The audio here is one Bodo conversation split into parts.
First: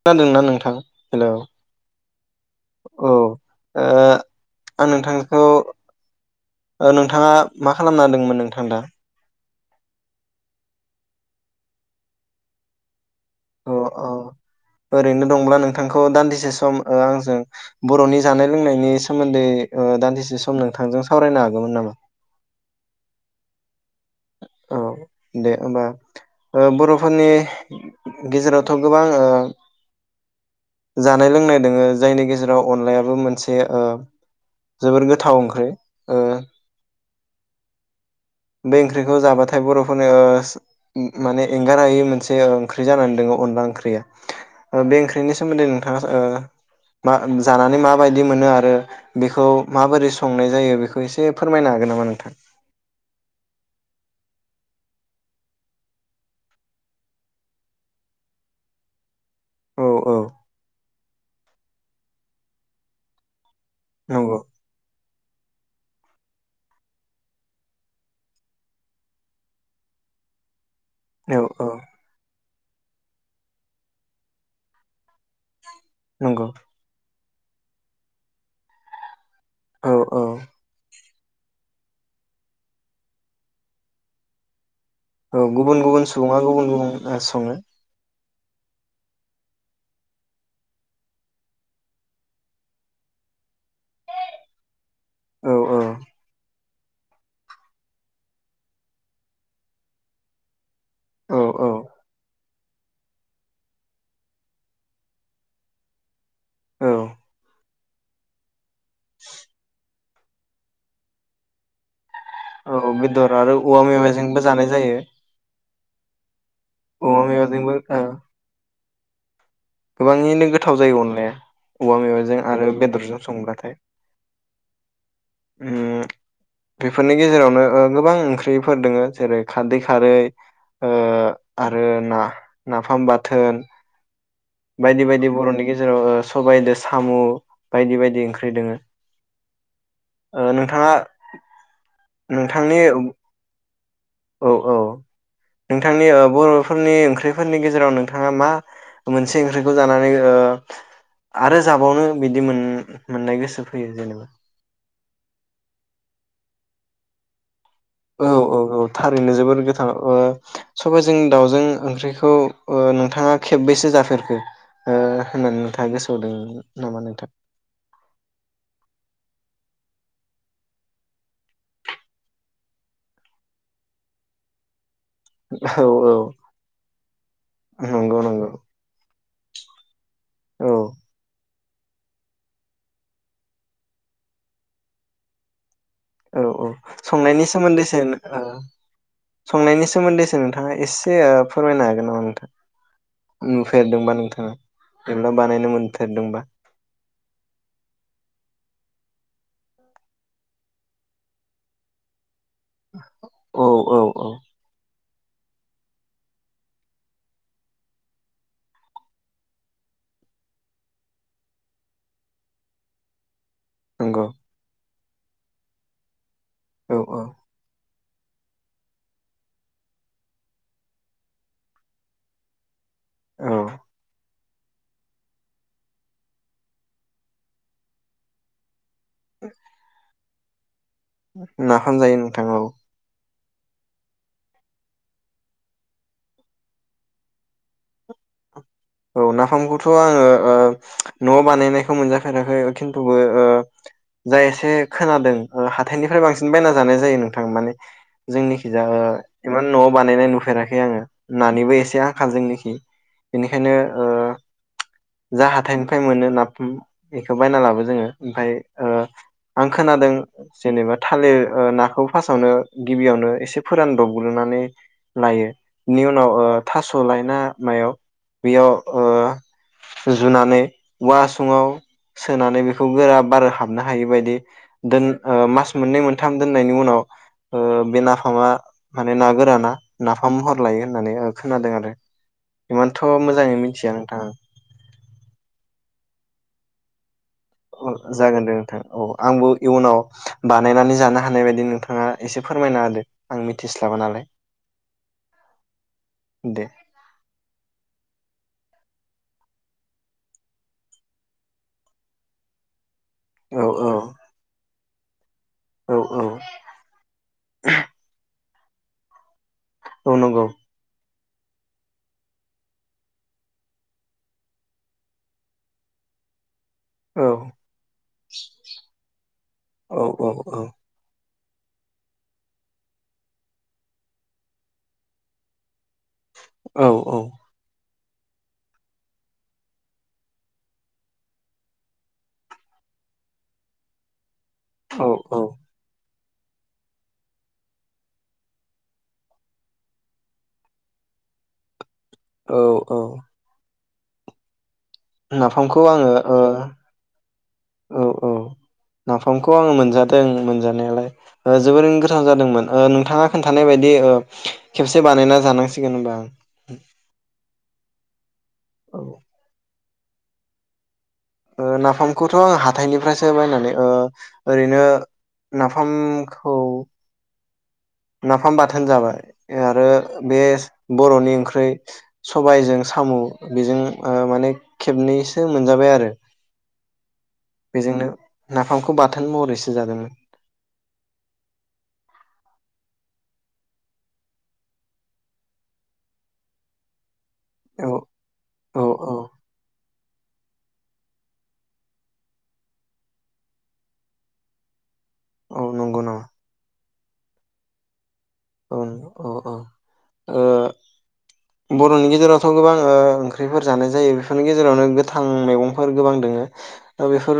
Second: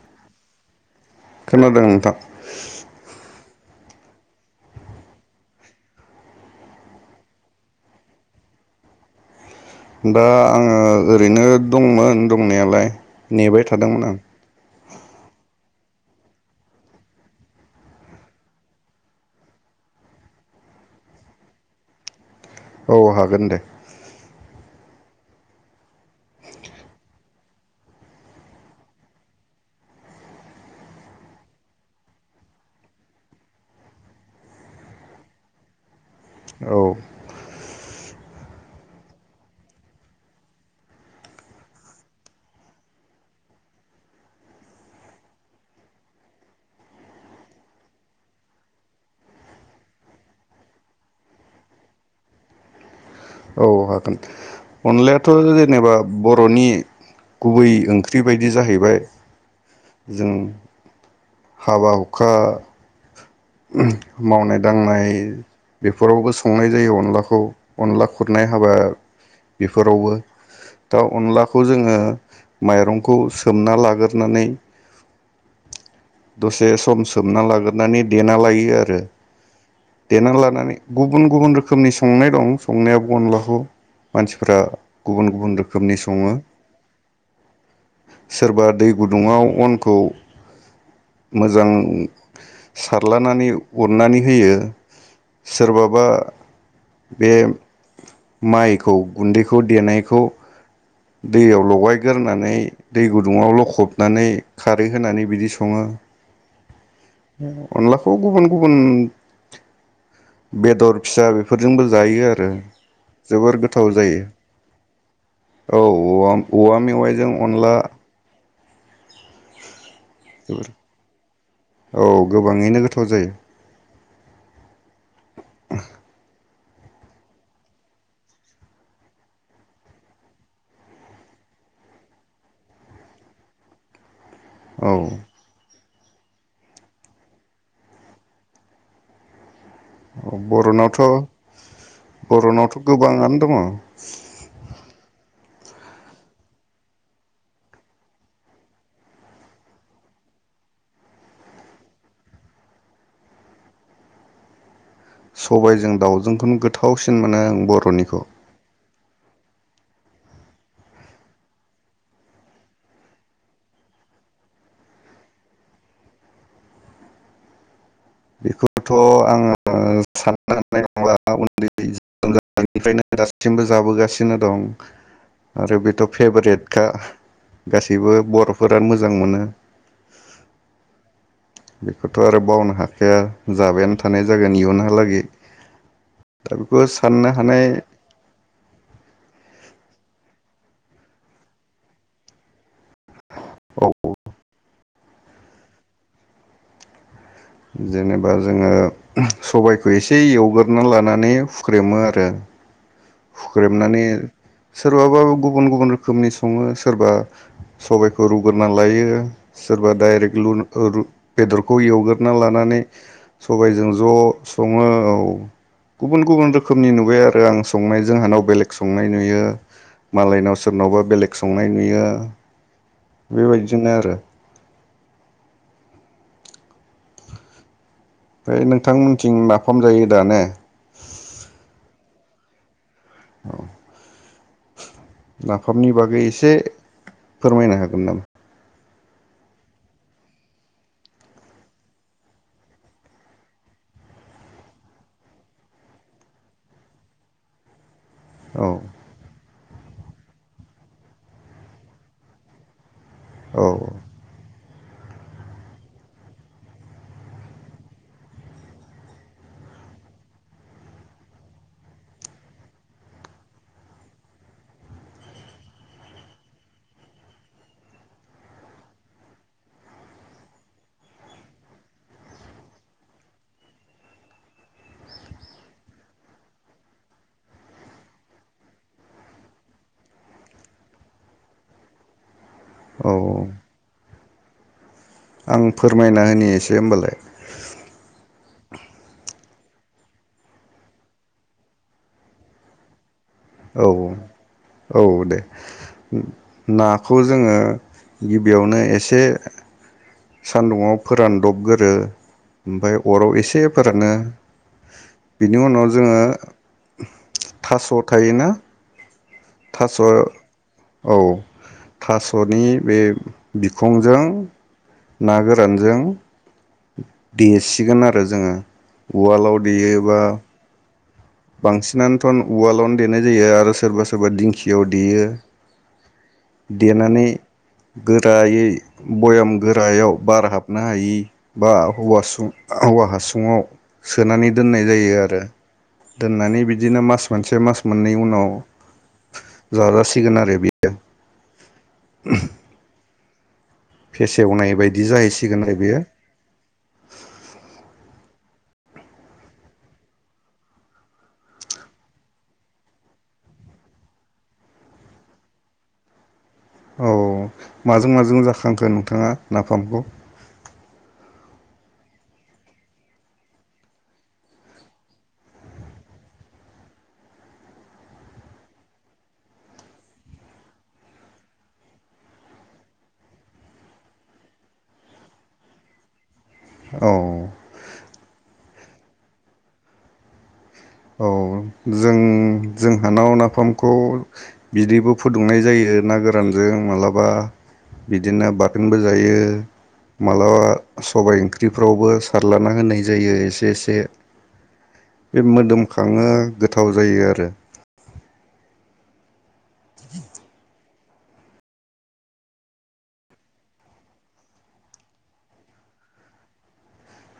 खोनादोंना नोंथां हेलौ औ। खोनादों नोंथां ओ आं नोंथांखौ ओ नोंथाङा मा खालामना दोंमोन नोंथां दा? दा आङो ओरैनो दंमोन दंनायालाय। नेबाय अ अ थादोंमोन आं। ओरैनो दंब्ला नोंथांखौ दान्दिसे सम ओ आंजों बर'नि जानाय लोंनायनि सोमोन्दै ओ दान्दिसे सम नोंथांजों सावरायनो हागौमोन नामा? औ हागोन दे। औ दे होमबा ओ बर'फोरनि गेजेरावथ' गोबां ओ जानाय लोंनाय दोङो जायनि गेजेराव अनलायाबो मोनसे ओ जोबोर गोथाव ओंख्रै। औ। [inaudible] बे ओंख्रिखौ जाबाथाय बर'फोरनो माने एंगारायै मोनसे ओंख्रि जानानै दोङो अनला ओंख्रिया बे ओंख्रिनि सोमोन्दै नोंथाङा ओ मा जानानै माबायदि मोनो आरो बेखौ माबोरै संनाय जायो बेखौ एसे फोरमायनो हागोन नामा नोंथां? औ हागोन अनलायाथ' जेनेबा बर'नि गुबै ओंख्रि बायदि जाहैबाय। औ औ जों हाबा हुखा नंगौ मावनाय दांनाय बेफोरावबो संनाय जायो अनलाखौ अनला खुरनाय हाबा बेफोरावबो दा औ अनलाखौ औ जोङो माइरंखौ सोमना लागोरनानै नंगौ दसे सम सोमना लागोन नानै देना लायो आरो। औ औ देना लानानै गुबुन गुबुन रोखोमनि संनाय दं संनाया अनलाखौ मानसिफ्रा गुबुन औ गुबुन रोखोमनि गुबुन सङो सुबुङा गुबुन गुबुन ओ सङो। सोरबा दै गुदुङाव अनखौ मोजां सारलानानै उननानै होयो। औ औ सोरबाबा बे माइखौ गुन्दैखौ देनायखौ औ दैयाव औ लगायगोरनानै दै गुदुङाव लखबनानै खारै होनानै बिदि सङो औ अनलाखौ गुबुन गुबुन बेदर फिसा बेफोरजोंबो जायो आरो। औ बेदर आरो जोबोर औवा गोथाव जायो मेवाइजोंबो जानाय जायो। औ औव औवा मेवाइजों अनला मेवाइजोंबो ओ गोबाङैनो जोबोर गोथाव जायो अनलाया। औवा औ मेवाइजों आरो गोबाङैनो गोथाव बेदरजों जायो संब्लाथाय। ओम। बेफोरनि गेजेरावनो ओ गोबां ओंख्रिफोर दङो जेरै खारदै खारै आरो ना, नाफाम बाथोन औ बायदि बायदि बर'नि गेजेर जेराव सबायाइदों साम बायदि बायदि ओंख्रि दोङो ओ नोंथाङा बर'नावथ' नोंथांनि बर'नावथ' गोबाङानो दङ। औ औ नोंथांनि बर'फोरनि ओंख्रिफोरनि गेजेराव नोंथाङा मा मोनसे ओंख्रैखौ ओ जानानै आरो जाबावनो बिदि मोननाय गोसो फैयो जेनेबा सबायाइजों दाउजोंखौनो गोथावसिन मोनो आं बर' औ औ औ। थारैनो जोबोर गोथां सबाइजों दाउजों ओंख्रिखौ नोंथाङा खेबबैसो जाफेरखो होननानै नोंथाङा गोसोआवदों नामा नोंथां? बेखौथ' आङो साननो ना उन्दैनिफ्रायनो दासिमबो जाबोगासिनो दं। आरो औ बेथ' औ फेभारेटखा गासैबो नंगौ बर नंगौ फोरा मोजां मोनो। [unintelligible] औ। बेखौथ' आरो बावनो हा खाया जाबायानो थानाय जागोन इयुनहालागै औ दा औ बेखौ साननो संनायनि हानाय सोमोन्दै सो ओ संनायनि सोमोन्दैसो नोंथाङा एसे फोरमायनो हागोन नामा नोंथां? औ नुफेरदोंबा नोंथाङा? [unintelligible] बानायनो मोनफेरदोंबा। जेनेबा जोङो ओम सबायखौ एसे एवगोरना लानानै हुख्रेमो आरो औ औ हुख्रेमनानै औ सोर बाबा गुबुन गुबुन रोखोमनि सङो सोरबा सबायखौ रुग्रोना लायो सोरबा डाइरेक्ट लु-रु-बेदरखौ एवगोरना लानानै। सबायाइजों ज नंगौ सङो औ औ गुबन गुबुन रोखोमनि औ नुबाय औ आरो आं संनाय जोंहानाव बेलेग संनाय नुयो मालायनाव सोरनावबा बेलेग संनाय नुयो। औ बेबायदिनो आरो। बे नों। थांमोननिथिं नाफाम जायो दा ने? [inaudible] नाफाम जायो नोंथां औ। नाफामनि बागै एसे फोरमायनो हागोन नामा? औ नाफामखौथ' आङो ओ नआव बानायनायखौ मोनजाफेराखै खिन्थुबो ओ जाय एसे खोनादों ओ हाथाइनिफ्राय बांसिन बायना जानाय जायो नोंथां माने औ जोंनिखिजा इमान न'आव बानायनाय नुफेराखै आङो नानिबो एसे आखाल जोंनिखि। औ बेखायनो ओ जा हाथाइनिफ्राय मोनो नाफाम इखो बायना लाबो जोङो ओमफाय ओ आं खोनादों जेनेबा थालिर ओ नाखौ फास्टआवनो गिबियावनो एसे फोरानदबग्रोनानै लायो इनि उनाव ओ थास लाय ना मायाव। बेयाव ओ जुनानै औवा हासुङाव सोनानै बेखौ गोरा बार हाबनो हायि बायदि दोन-ओ मास मोननै मोनथाम दोननायनि उनाव ओ बे नाफामा माने ना गोराना नाफाम महर लायो होननानै खोनादों आरो एमान थ' औ मोजाङै मिथिया नोंथां। आं फोरमायना होनि एसे ओमबालाय। औ जागोन दे नोंथां औ। आंबो इयुनाव बानायनानै जानो हानाय बायदि नोंथाङा एसे फोरमायना होदो। आं औ मिथिस्लाबा नालाय औ औ औ दे। दे नाखौ जोङो गिबियावनो एसे सान्दुंङाव फोरानदब गोरो ओमफ्राय अरआव एसे औ औ फोरानो। [inaudible] बिनि उनाव औ जोङो औ थास' थायोना थास' औ नंगौ औ थास'नि बे बिखंजों ना गोरानजों औ देसिगोन आरो जोङो उवालाव औ देयोबा औ औ बांसिनानोथ' उवालावनो देनाय जायो आरो सोरबा सोरबा दिंखियाव देयो। औ औ देनानै गोरायै बयाम गोरायाव बार हाबनो हायि बा हौवासुं औवा हासुुङाव सोनानै दोननाय औ जायो आरो। दोननानै बिदिनो मास मोनसे मास मोननै उनाव जाजासिगोन आरो बियो। औ औ फेसेवनाय बायदि जाहैसिगोन आरो नाफामखौ बेयो आङो ओ औ औ नाफामखौ आङो मोनजादों मोनजानायालाय ओ जोबोरै गोथाव जादोंमोन। ओ नोंथाङा खोन्थानाय बायदि ओ खेबसे बानायना जानांसिगोन होनबा आं। औ माजों माजों जा खांखो औ नोंथाङा नाफामखौ? ओ नाफामखौथ' आं हाथाइनिफ्रायसो बायनानै ओ ओरैनो नाफामखौ नाफाम बाथोन जाबाय आरो बे बर'नि ओंख्रि सबायाइजों साम' बेजों माने खेबनैसो मोनजाबाय आरो। औ बेजोंनो ना नाफामखौ बाथोन महरैसो जादोंमोन। औ जों जोंहानाव नाफामखौ बिदैबो फुदुंनाय जायो ना गोरानजों माब्लाबा औ बिदिनो औ बाथोनबो औ जायो मालाबा सबाय ओंख्रिफ्रावबो सारलाना होनाय जायो एसे एसे बे औ मोदोम नंगौ नामा खांयो गोथाव जायो आरो। रो उ अ अ ओ बर'नि गेजेरावथ' गोबां ओ ओंख्रिफोर जानाय जायो बेफोरनि गेजेरावनो गोथां मैगंफोर गोबां दोङो बेफोर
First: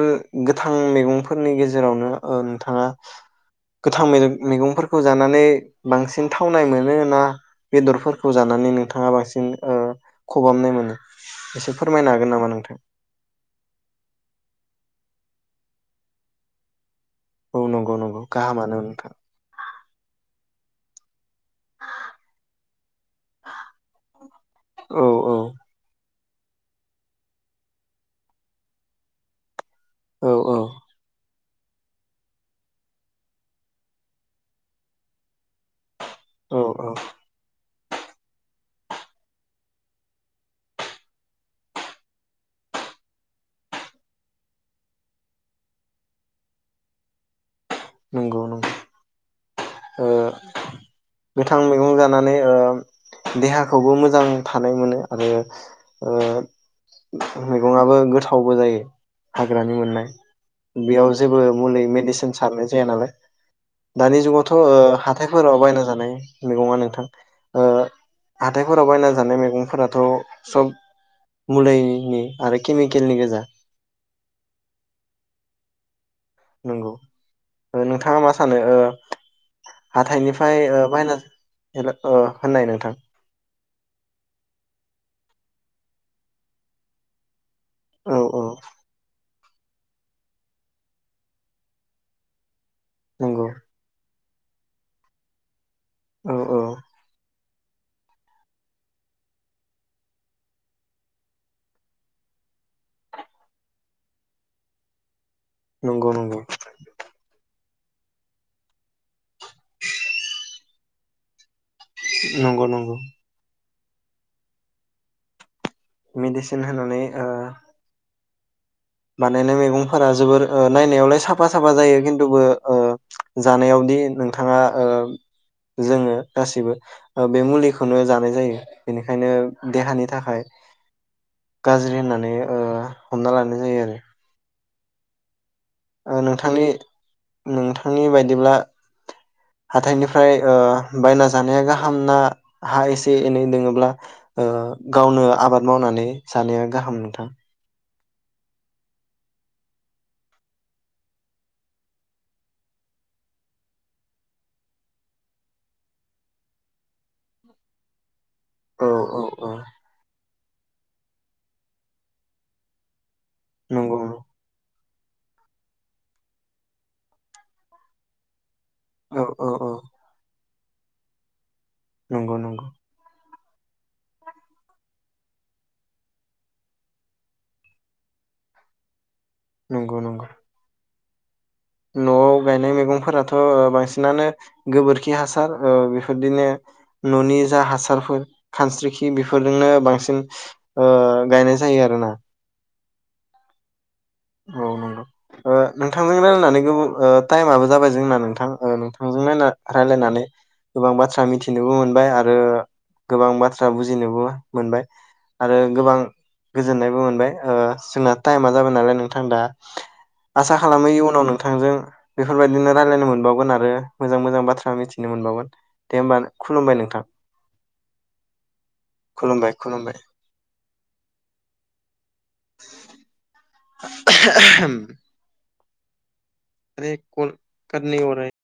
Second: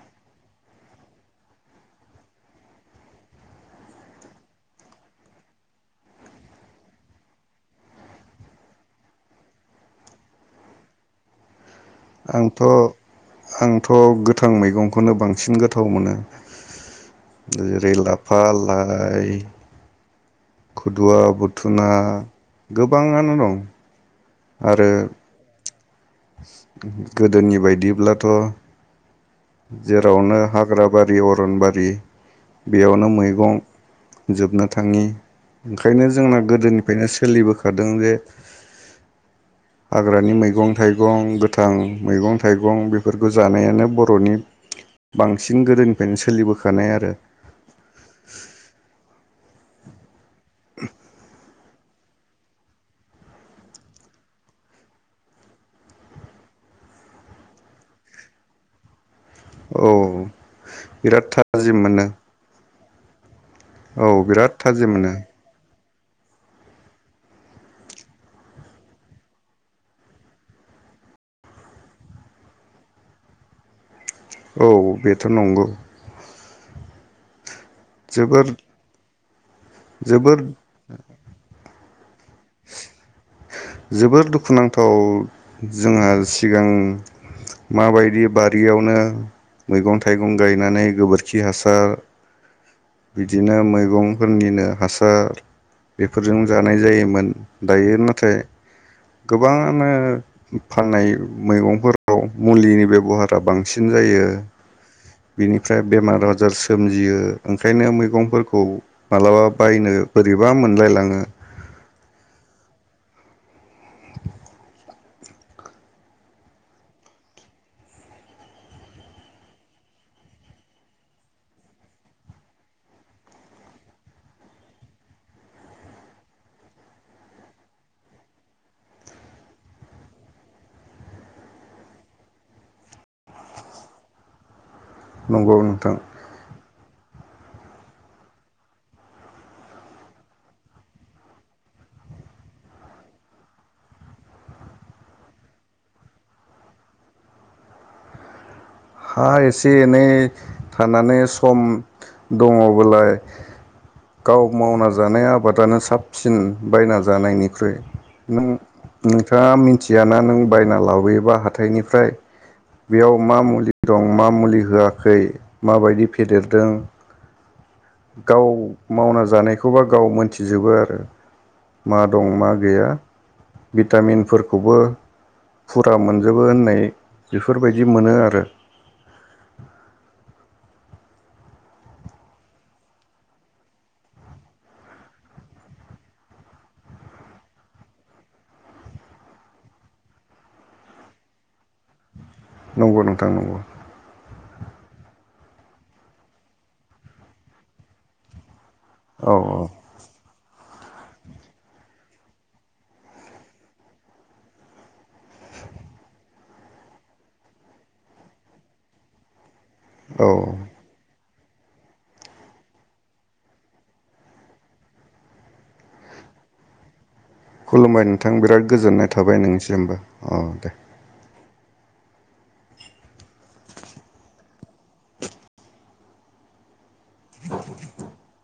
गोथां मैगंफोरनि गेजेरावनो ओ नोंथाङा गोथां मे-मैगंफोरखौ जानानै बांसिन थावनाय मोनो ना बेदरफोरखौ जानानै नोंथाङा बांसिन ओ खबामनाय मोनो? एसे फोरमायनो हागोन नामा नोंथां? आंथ-आंथ गोथां मैगं खौनो बांसिन गोथाव मोनो। औ नंगौ जेरै नंगौ लाफा गाहामानो नोंथां लाइ खुदुवा बुथुना गोबाङानो दं। आरो औ औ गोदोनि बायदिब्लाथ' औ जेरावनो औ हाग्राबारि अर रनबारि बेयावनो मैगं जोबनो थाङि ओंखायनो जोंना औ औ गोदोनिफ्रायनो सोलिबोखा खादों जे हाग्रानि मैगं थाइगं गोथां मैगं थाइगं बेफोरखौ जानायानो बर'नि बांसिन गोदोनिफ्रायनो सोलिबोखानाय आरो। नंगौ नं [inaudible] गोथां मैगं जानानै ओ देहाखौबो मोजां थानाय मोनो आरो ओ मैगंआबो गोथावबो जायो। हाग्रानि औ मोननाय बेयाव बिराद जेबो थाजिम मुलि मोनो मेडिसिन सारनाय जाया नालाय औ दानि बिराद जुगावथ' ओ थाजिम मोनो हाथायफोराव बायना जानाय मैगंआ नोंथां ओ हाथायफोराव बायना जानाय मैगंफोराथ' सब मुलैनि आरो केमिकेलनि गोजा औ बेथ' नंगौ। नंगौ नोंथाङा मा जोबोर सानो? ओ जोबोर हाथाइनिफ्राय ओ बायनाज हेल ओ होननाय नोंथां जोबोर दुखुनांथाव जोंहा सिगां औ माबायदि औ बारियावनो मैगं थाइगं गायनानै गोबोरखि हासार नंगौ बिदिनो मैगं फोरनिनो हासार औ बेफोरजों औ जानाय जायोमोन दायो नाथाय गोबाङानो फाननाय मैगंफोराव मुलिनि बेबहारा बांसिन जायो। बिनिफ्राय नंगौ बेमार नंगौ आजार सोमजियो ओंखायनो मैगंफोरखौ मालाबा बायनो बोरैबा मोनलायलाङो। नंगौ नंगौ। मेडिसिन होनानै ओ बानायनाय मैगंफोरा जोबोर ओ नायनायावलाय साफा साफा जायो खिन्थुबो ओ जानायावदि नोंथाङा ओ जोङो गासिबो बे मुलिखौनो जानाय जायो। बेनिखायनो देहानि थाखाय गाज्रि होननानै ओ हमना लानाय जायो आरो। [unintelligible] नंगौ। नोंथां ओ नोंथांनि नोंथांनि बायदिब्ला हाथाइनिफ्राय बायना जानाया गाहाम ना हा एसे एनै दोङोब्ला ओ गावनो आबाद मावनानै जानाया गाहाम नोंथां? हा एसे एनै थानानै सम दङ'बोलाय गाव मावना जानाय आबादानो साबसिन बायना जानायनिख्रुइ। नों औ औ औ नोंथाङा मिथियाना नों बायना लाबोयोबा हाथायनिफ्राय बेयाव मा मु नंगौ दं मा मुलि होआ खै माबायदि फेदेरदों गाव औ मावना औ औ जानायखौबा गाव मोनथि जोबो आरो। मा दं नंगौ मा नंगौ गैया। भिटामिनफोरखौबो फुरा मोनजोबो होननाय बेफोरबायदि मोनो आरो। नंगौ नंगौ। न'आव गायनाय मैगंफोराथ' बांसिनानो गोबोरखि हासार ओ बेफोरदिनो न'नि जा हासारफोर खानस्रिखि बेफोरजोंनो बांसिन ओ गायनाय जायो आरोना। नंगौ नोंथां नंगौ। औ नंगौ ओ नोंथांजों रायज्लायनानै गो ओ टाइमआबो जाबाय जोंना नोंथां ओ नोंथांजों औ नायना रायलायनानै। गोबां बाथ्रा मिथिनोबो मोनबाय आरो गोबां बाथ्रा बुजिनोबो मोनबाय आरो गोबां गोजोननायबो मोनबाय ओ जोंना टाइमा जाबाय नालाय नोंथां थां दा औ आसा खालामो इयुनाव नों थांजों बेफोरबायदिनो रायलायनो मोनबावगोन आरो मोजां मोजां बाथ्रा मिथिनो मोनबावगोन दे होमबा खुलुमबाय नोंथां। खुलुमबाय नोंथां बिराद गोजोननाय थाबाय खुलुमबाय नोंनिसिमबो औ दे। [inaudible] रे कल खाट नहीं हो रहा है।